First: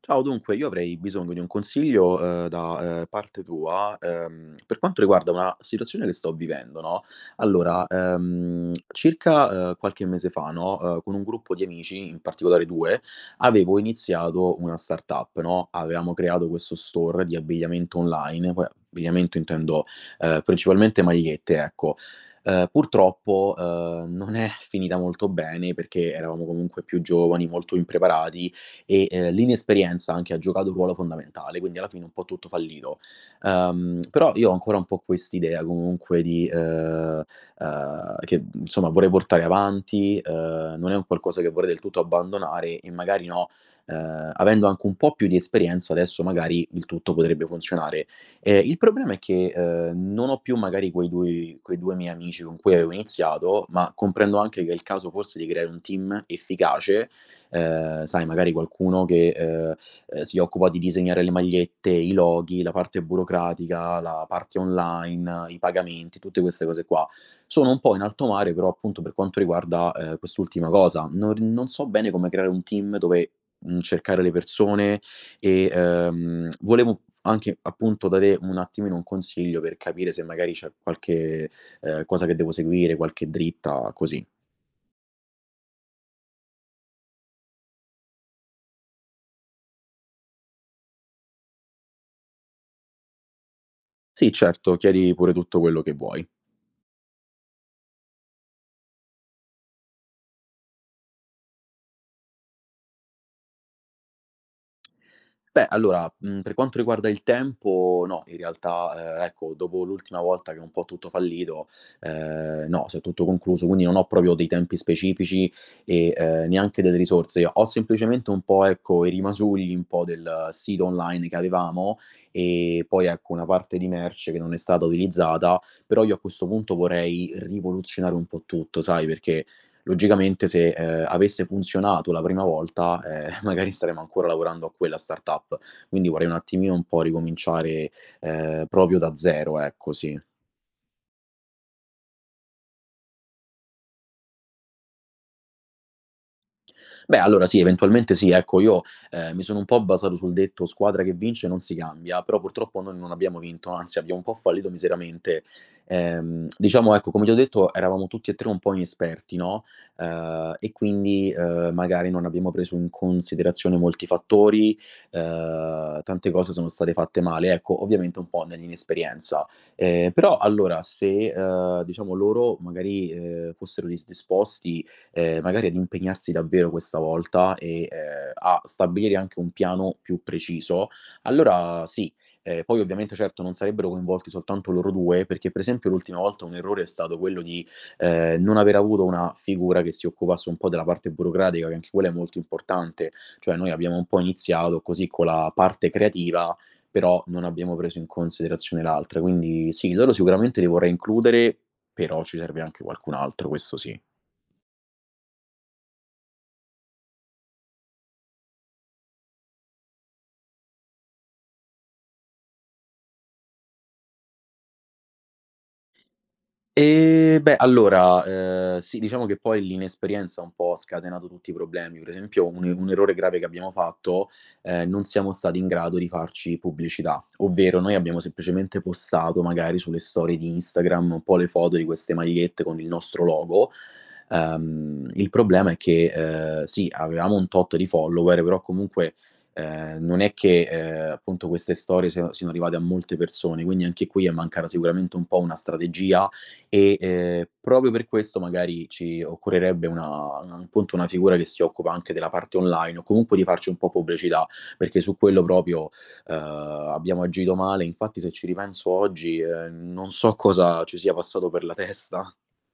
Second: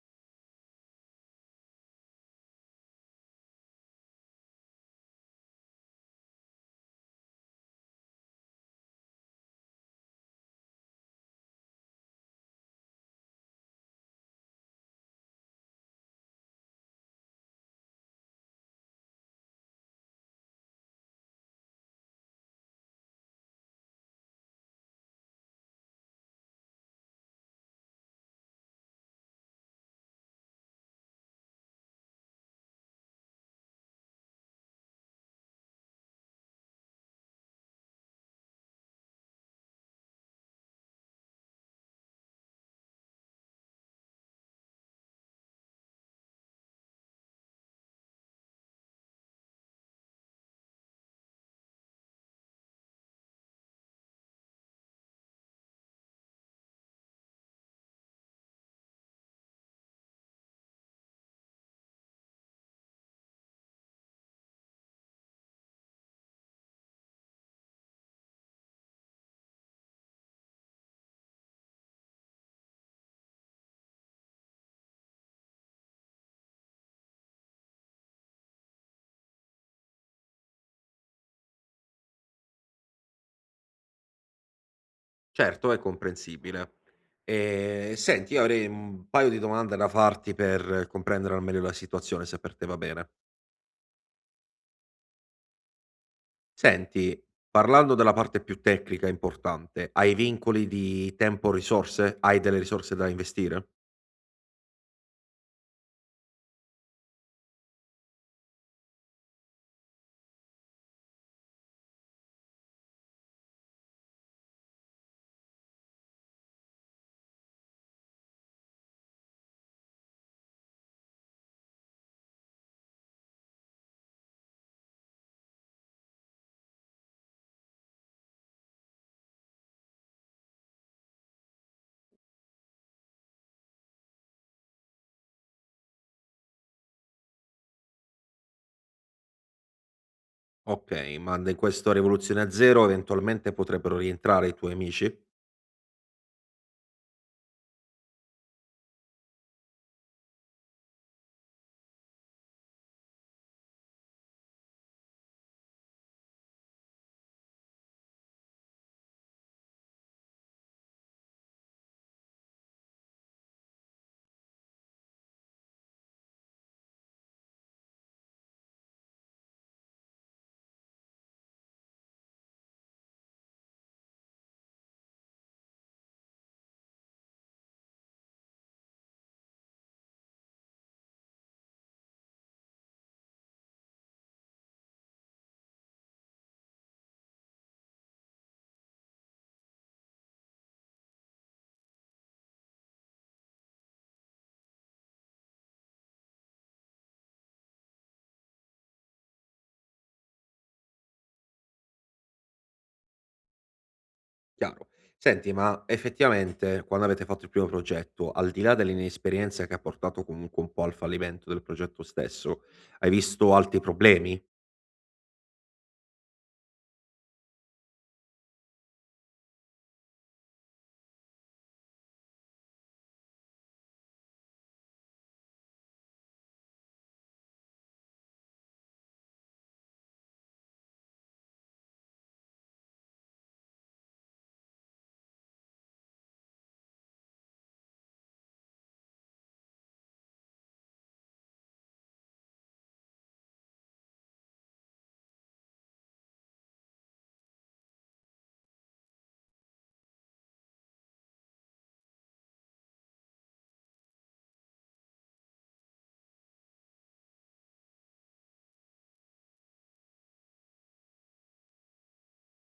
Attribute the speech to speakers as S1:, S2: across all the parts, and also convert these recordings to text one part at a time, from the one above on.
S1: Ciao, dunque, io avrei bisogno di un consiglio, da, parte tua, per quanto riguarda una situazione che sto vivendo, no, allora, circa, qualche mese fa, no, con un gruppo di amici, in particolare 2, avevo iniziato una startup, no, avevamo creato questo store di abbigliamento online, poi abbigliamento intendo, principalmente magliette, ecco. Purtroppo, non è finita molto bene perché eravamo comunque più giovani, molto impreparati e, l'inesperienza anche ha giocato un ruolo fondamentale, quindi alla fine un po' tutto fallito. Però io ho ancora un po' quest'idea comunque di che insomma vorrei portare avanti, non è un qualcosa che vorrei del tutto abbandonare e magari no, avendo anche un po' più di esperienza adesso magari il tutto potrebbe funzionare. Il problema è che, non ho più magari quei 2 miei amici con cui avevo iniziato, ma comprendo anche che è il caso forse di creare un team efficace. Sai, magari qualcuno che, si occupa di disegnare le magliette, i loghi, la parte burocratica, la parte online, i pagamenti, tutte queste cose qua. Sono un po' in alto mare, però appunto per quanto riguarda, quest'ultima cosa. Non so bene come creare un team dove cercare le persone e, volevo anche appunto da te un attimino un consiglio per capire se magari c'è qualche, cosa che devo seguire, qualche dritta, così.
S2: Certo, è comprensibile. Senti io avrei un paio di domande da farti per comprendere al meglio la situazione, se per te va bene.
S1: Sì, certo, chiedi pure tutto quello che vuoi.
S2: Senti, parlando della parte più tecnica importante, hai vincoli di tempo o risorse? Hai delle risorse da investire?
S1: Beh, allora, per quanto riguarda il tempo no, in realtà, ecco, dopo l'ultima volta che è un po' tutto fallito, no, si è tutto concluso, quindi non ho proprio dei tempi specifici e, neanche delle risorse. Ho semplicemente un po', ecco, i rimasugli un po' del sito online che avevamo e poi, ecco, una parte di merce che non è stata utilizzata, però io a questo punto vorrei rivoluzionare un po' tutto, sai, perché logicamente se, avesse funzionato la prima volta, magari staremmo ancora lavorando a quella startup. Quindi vorrei un attimino un po' ricominciare, proprio da zero, ecco, sì.
S2: Okay, ma in questa rivoluzione a zero eventualmente potrebbero rientrare i tuoi amici?
S1: Beh, allora sì, eventualmente sì. Ecco, io, mi sono un po' basato sul detto: "Squadra che vince non si cambia", però purtroppo noi non abbiamo vinto, anzi abbiamo un po' fallito miseramente. Diciamo, ecco, come ti ho detto, eravamo tutti e 3 un po' inesperti, no, e quindi, magari non abbiamo preso in considerazione molti fattori, tante cose sono state fatte male, ecco, ovviamente un po' nell'inesperienza. Però allora se, diciamo loro magari, fossero disposti magari ad impegnarsi davvero questa volta e, a stabilire anche un piano più preciso, allora sì. Poi ovviamente certo non sarebbero coinvolti soltanto loro 2, perché per esempio l'ultima volta un errore è stato quello di, non aver avuto una figura che si occupasse un po' della parte burocratica, che anche quella è molto importante. Cioè noi abbiamo un po' iniziato così con la parte creativa, però non abbiamo preso in considerazione l'altra. Quindi sì, loro sicuramente li vorrei includere, però ci serve anche qualcun altro, questo sì.
S2: Chiaro. Senti, ma effettivamente quando avete fatto il primo progetto, al di là dell'inesperienza che ha portato comunque un po' al fallimento del progetto stesso, hai visto altri problemi?
S1: Beh, allora, sì, diciamo che poi l'inesperienza un po' ha scatenato tutti i problemi. Per esempio un errore grave che abbiamo fatto, non siamo stati in grado di farci pubblicità, ovvero noi abbiamo semplicemente postato magari sulle storie di Instagram un po' le foto di queste magliette con il nostro logo. Il problema è che, sì, avevamo un tot di follower, però comunque, non è che, appunto queste storie siano arrivate a molte persone, quindi anche qui è mancata sicuramente un po' una strategia, e, proprio per questo magari ci occorrerebbe una appunto una figura che si occupa anche della parte online o comunque di farci un po' pubblicità, perché su quello proprio, abbiamo agito male. Infatti se ci ripenso oggi, non so cosa ci sia passato per la testa.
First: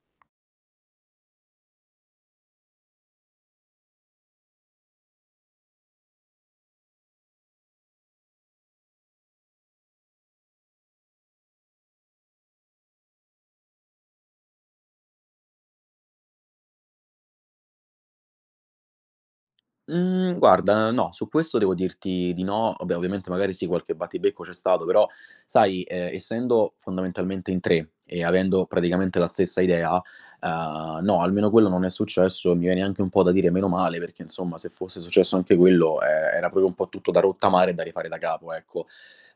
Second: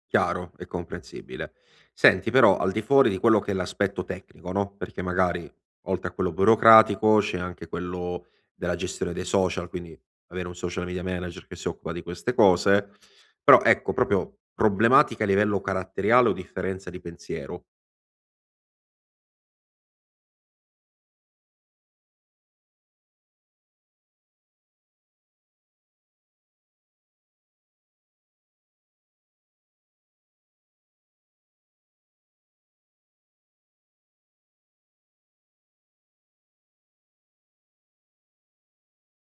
S2: Chiaro e comprensibile. Senti, però al di fuori di quello che è l'aspetto tecnico, no? Perché magari oltre a quello burocratico c'è anche quello della gestione dei social, quindi avere un social media manager che si occupa di queste cose. Però ecco, proprio problematica a livello caratteriale o differenza di pensiero,
S1: Mhmm, guarda, no, su questo devo dirti di no. Vabbè, ovviamente magari sì, qualche battibecco c'è stato, però sai, essendo fondamentalmente in 3 e avendo praticamente la stessa idea, no, almeno quello non è successo e mi viene anche un po' da dire meno male, perché insomma se fosse successo anche quello, era proprio un po' tutto da rottamare e da rifare da capo, ecco.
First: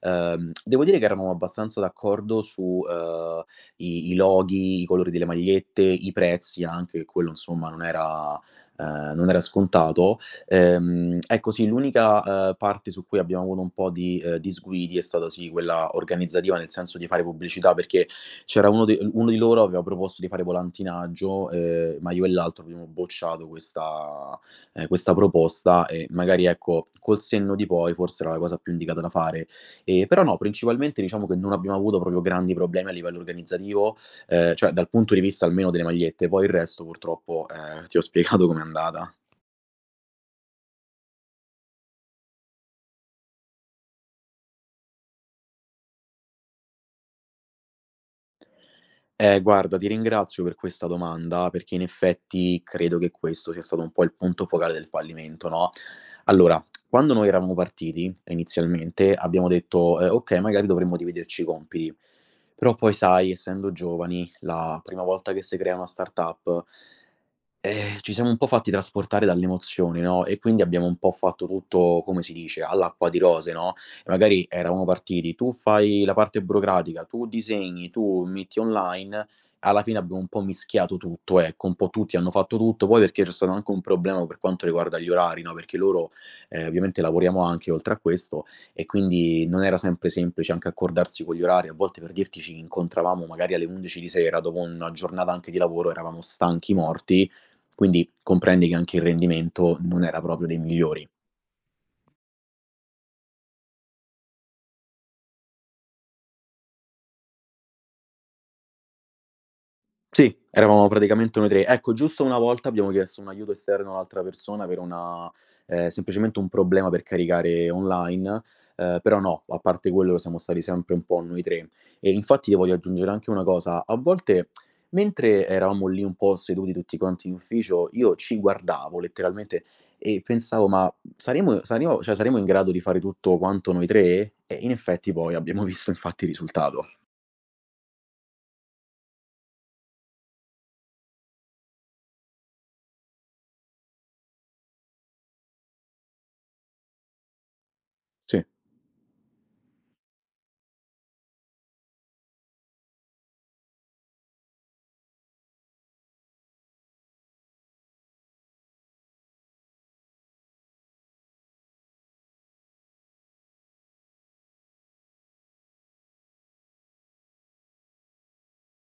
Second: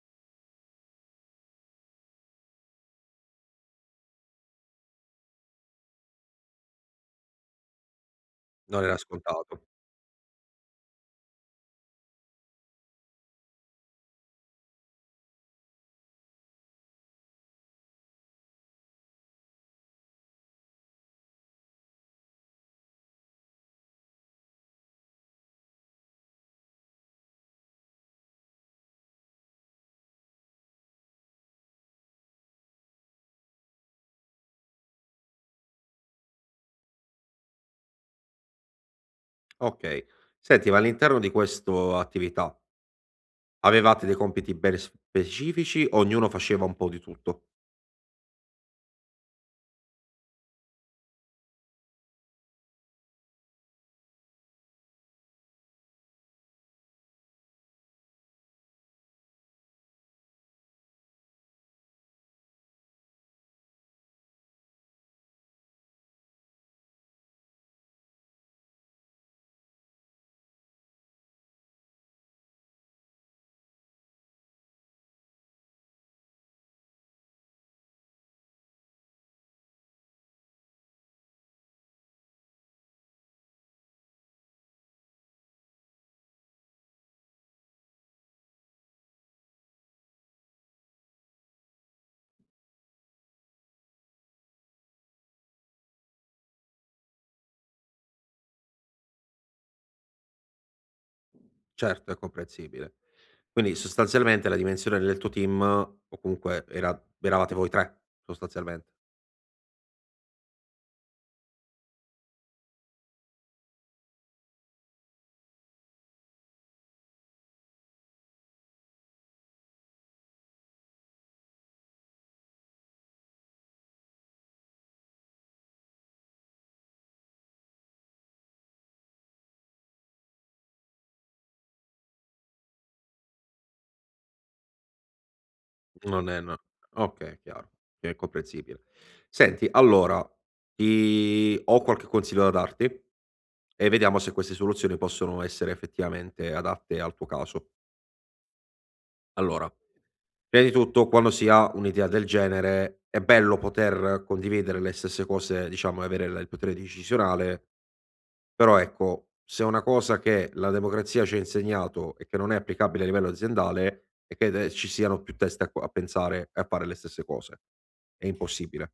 S1: Devo dire che eravamo abbastanza d'accordo su, i loghi, i colori delle magliette, i prezzi anche, quello insomma non era,
S2: non era
S1: uhm, non era
S2: scontato.
S1: scontato. Ecco sì, l'unica, parte su cui abbiamo avuto un po' di, disguidi è stata sì quella organizzativa, nel senso di fare pubblicità, perché c'era uno di loro aveva proposto di fare volantinaggio, ma io e l'altro abbiamo bocciato questa proposta e magari ecco, col senno di poi forse era la cosa più indicata da fare. Però no, principalmente diciamo che non abbiamo avuto proprio grandi problemi a livello organizzativo, cioè dal punto di vista almeno delle magliette, poi il resto purtroppo, ti ho spiegato com'è andata.
S2: Okay. Senti, ma all'interno di questo attività avevate dei compiti ben specifici, ognuno faceva un po' di tutto?
S1: Guarda, ti ringrazio per questa domanda perché in effetti credo che questo sia stato un po' il punto focale del fallimento, no? Allora, quando noi eravamo partiti inizialmente abbiamo detto: okay, magari dovremmo dividerci i compiti". Però poi sai, essendo giovani, la prima volta che si crea una startup. Ci siamo un po' fatti trasportare dall'emozione, no, e quindi abbiamo un po' fatto tutto, come si dice, all'acqua di rose, no, e magari eravamo partiti: tu fai la parte burocratica, tu disegni, tu metti online. Alla fine abbiamo un po' mischiato tutto, ecco, un po' tutti hanno fatto tutto. Poi perché c'è stato anche un problema per quanto riguarda gli orari, no, perché loro, ovviamente lavoriamo anche oltre a questo e quindi non era sempre semplice anche accordarsi con gli orari. A volte, per dirti, ci incontravamo magari alle 11 di sera, dopo una giornata anche di lavoro, eravamo stanchi morti, quindi comprendi che anche il rendimento non era proprio dei migliori.
S2: Certo, è comprensibile. Quindi sostanzialmente la dimensione del tuo team o comunque eravate voi 3 sostanzialmente.
S1: Sì, eravamo praticamente noi 3. Ecco, giusto una volta abbiamo chiesto un aiuto esterno a un'altra persona per una semplicemente un problema per caricare online, però no, a parte quello siamo stati sempre un po' noi 3. E infatti ti voglio aggiungere anche una cosa: a volte mentre eravamo lì un po' seduti tutti quanti in ufficio, io ci guardavo letteralmente e pensavo: "Ma saremo in grado di fare tutto quanto noi 3?" E in effetti poi abbiamo visto infatti
S2: Non
S1: il
S2: è no
S1: risultato.
S2: okay, chiaro, è comprensibile. Senti, allora ti ho qualche consiglio da darti e vediamo se queste soluzioni possono essere effettivamente adatte al tuo caso.
S1: Sì.
S2: Allora, prima di tutto, quando si ha un'idea del genere, è bello poter condividere le stesse cose, diciamo, e avere la il potere decisionale, però ecco, se una cosa che la democrazia ci ha insegnato e che non è applicabile a livello aziendale è che de ci siano più teste a pensare e a fare le stesse cose. È impossibile.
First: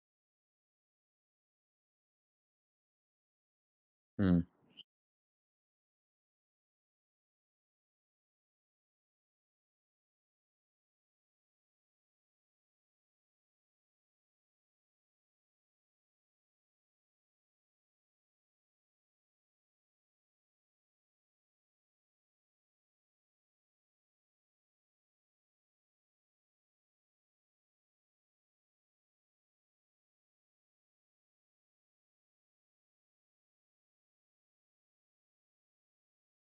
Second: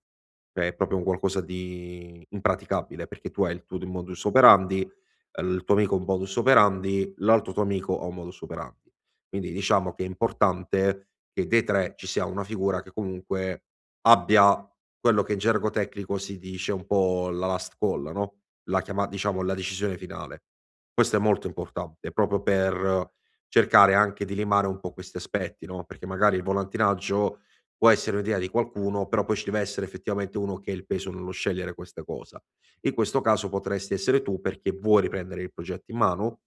S2: Cioè è proprio un qualcosa di impraticabile, perché tu hai il tuo d modus
S1: Mh.
S2: operandi, il tuo amico ha un modus operandi, l'altro tuo amico ha un modus operandi. Quindi diciamo che è importante che dei 3 ci sia una figura che comunque abbia quello che in gergo tecnico si dice un po' la last call, no? La chiama, diciamo, la decisione finale. Questo è molto importante, proprio per cercare anche di limare un po' questi aspetti, no, perché magari il volantinaggio può essere un'idea di qualcuno, però poi ci deve essere effettivamente uno che ha il peso nello scegliere questa cosa. In questo caso potresti essere tu perché vuoi riprendere il progetto in mano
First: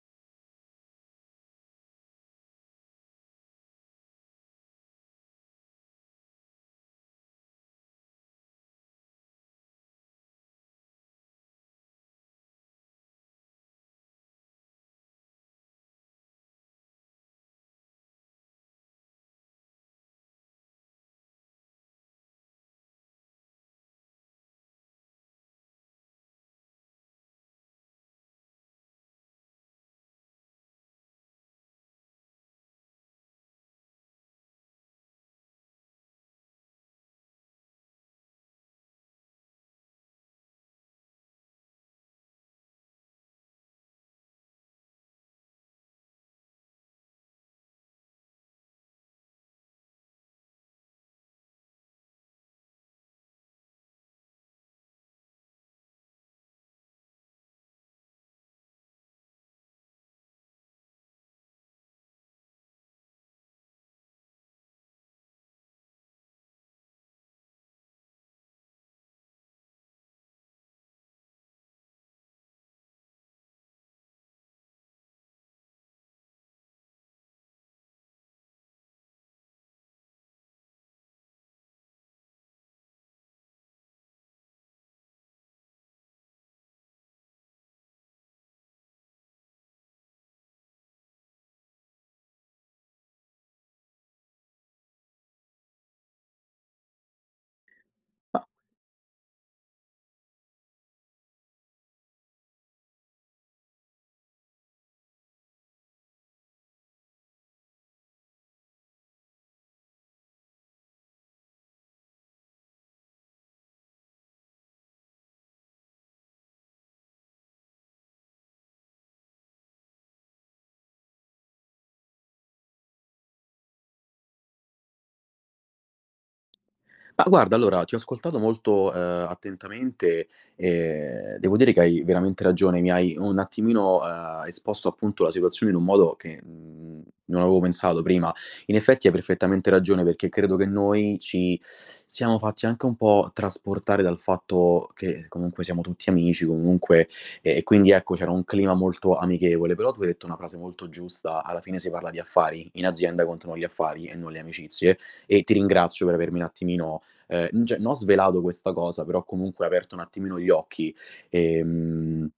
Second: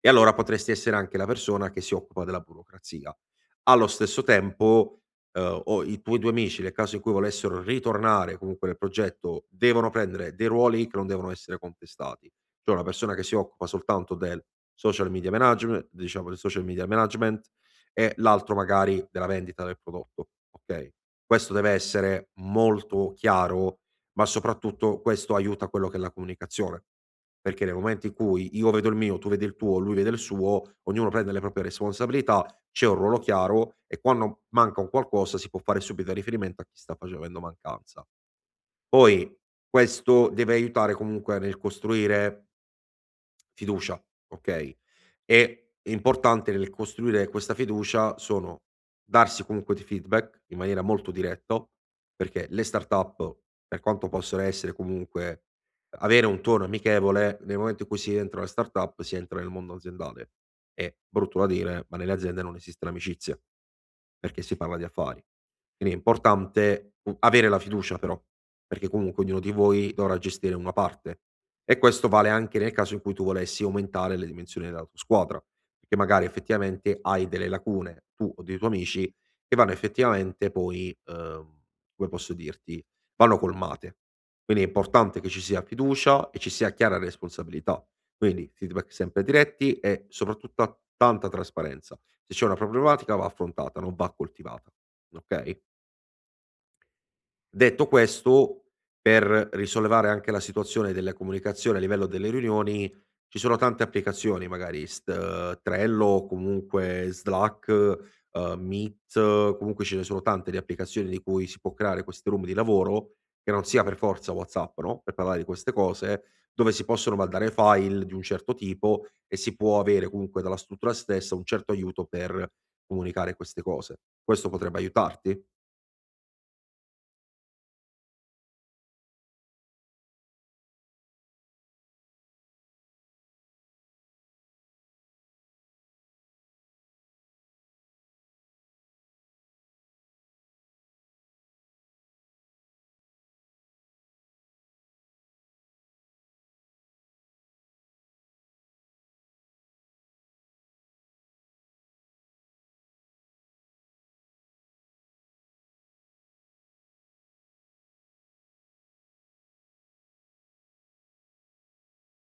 S2: e allora potresti essere anche la persona che si occupa della burocrazia. Allo stesso tempo, o i tuoi 2 amici, nel caso in cui volessero ritornare comunque nel progetto, devono prendere dei ruoli che non devono essere contestati. Cioè una persona che si occupa soltanto del social media manageme diciamo del social media management e l'altro magari della vendita del prodotto, okay? Questo deve essere molto chiaro, ma soprattutto questo aiuta quello che è la comunicazione, perché nel momento in cui io vedo il mio, tu vedi il tuo, lui vede il suo, ognuno prende le proprie responsabilità, c'è un ruolo chiaro e quando manca un qualcosa si può fare subito riferimento a chi sta facendo mancanza. Poi questo deve aiutare comunque nel costruire fiducia, ok? È importante nel costruire questa fiducia sono darsi comunque dei feedback in maniera molto diretto, perché le startup, per quanto possono essere comunque avere un tono amichevole, nel momento in cui si entra nella startup si entra nel mondo aziendale. E brutto da dire, ma nelle aziende non esiste l'amicizia, perché si parla di affari. Quindi è importante avere la fiducia però, perché comunque ognuno di voi dovrà gestire una parte. E questo vale anche nel caso in cui tu volessi aumentare le dimensioni della tua squadra, perché magari effettivamente hai delle lacune, tu o dei tuoi amici, che vanno effettivamente poi, come posso dirti, vanno colmate. Quindi è importante che ci sia fiducia e ci sia chiara responsabilità. Quindi feedback sempre diretti e soprattutto tanta trasparenza. Se c'è una problematica va affrontata, non va coltivata. Okay? Detto questo, per risollevare anche la situazione della comunicazione a livello delle riunioni, ci sono tante applicazioni, magari st Trello o comunque Slack, Meet, comunque ce ne sono tante di applicazioni di cui si può creare queste room di lavoro, che non sia per forza WhatsApp, no, per parlare di queste cose, dove si possono mandare file di un certo tipo e si può avere comunque dalla struttura stessa un certo aiuto per comunicare queste cose. Questo potrebbe aiutarti?
S1: Ma guarda, allora ti ho ascoltato molto, attentamente e devo dire che hai veramente ragione. Mi hai un attimino, esposto appunto la situazione in un modo che, non avevo pensato prima. In effetti hai perfettamente ragione perché credo che noi ci siamo fatti anche un po' trasportare dal fatto che comunque siamo tutti amici, comunque e quindi ecco c'era un clima molto amichevole. Però tu hai detto una frase molto giusta: alla fine si parla di affari, in azienda contano gli affari e non le amicizie e ti ringrazio per avermi un attimino n cioè, non ho svelato questa cosa, però comunque ho aperto un attimino gli occhi. Ehm,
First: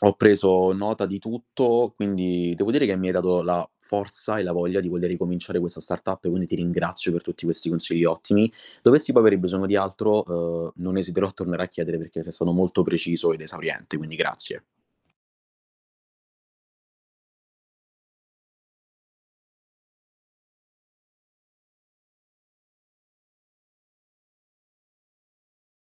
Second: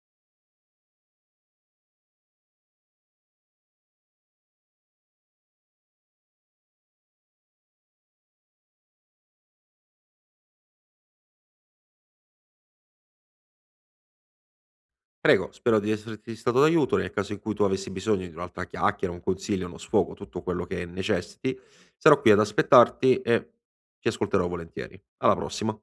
S1: Ho preso nota di tutto, quindi devo dire che mi hai dato la forza e la voglia di voler ricominciare questa startup, quindi ti ringrazio per tutti questi consigli ottimi. Dovessi poi avere bisogno di altro, non esiterò a tornare a chiedere perché sei stato molto preciso ed esauriente, quindi grazie.
S2: Prego, spero di esserti stato d'aiuto. Nel caso in cui tu avessi bisogno di un'altra chiacchiera, un consiglio, uno sfogo, tutto quello che necessiti, sarò qui ad aspettarti e ti ascolterò volentieri. Alla prossima.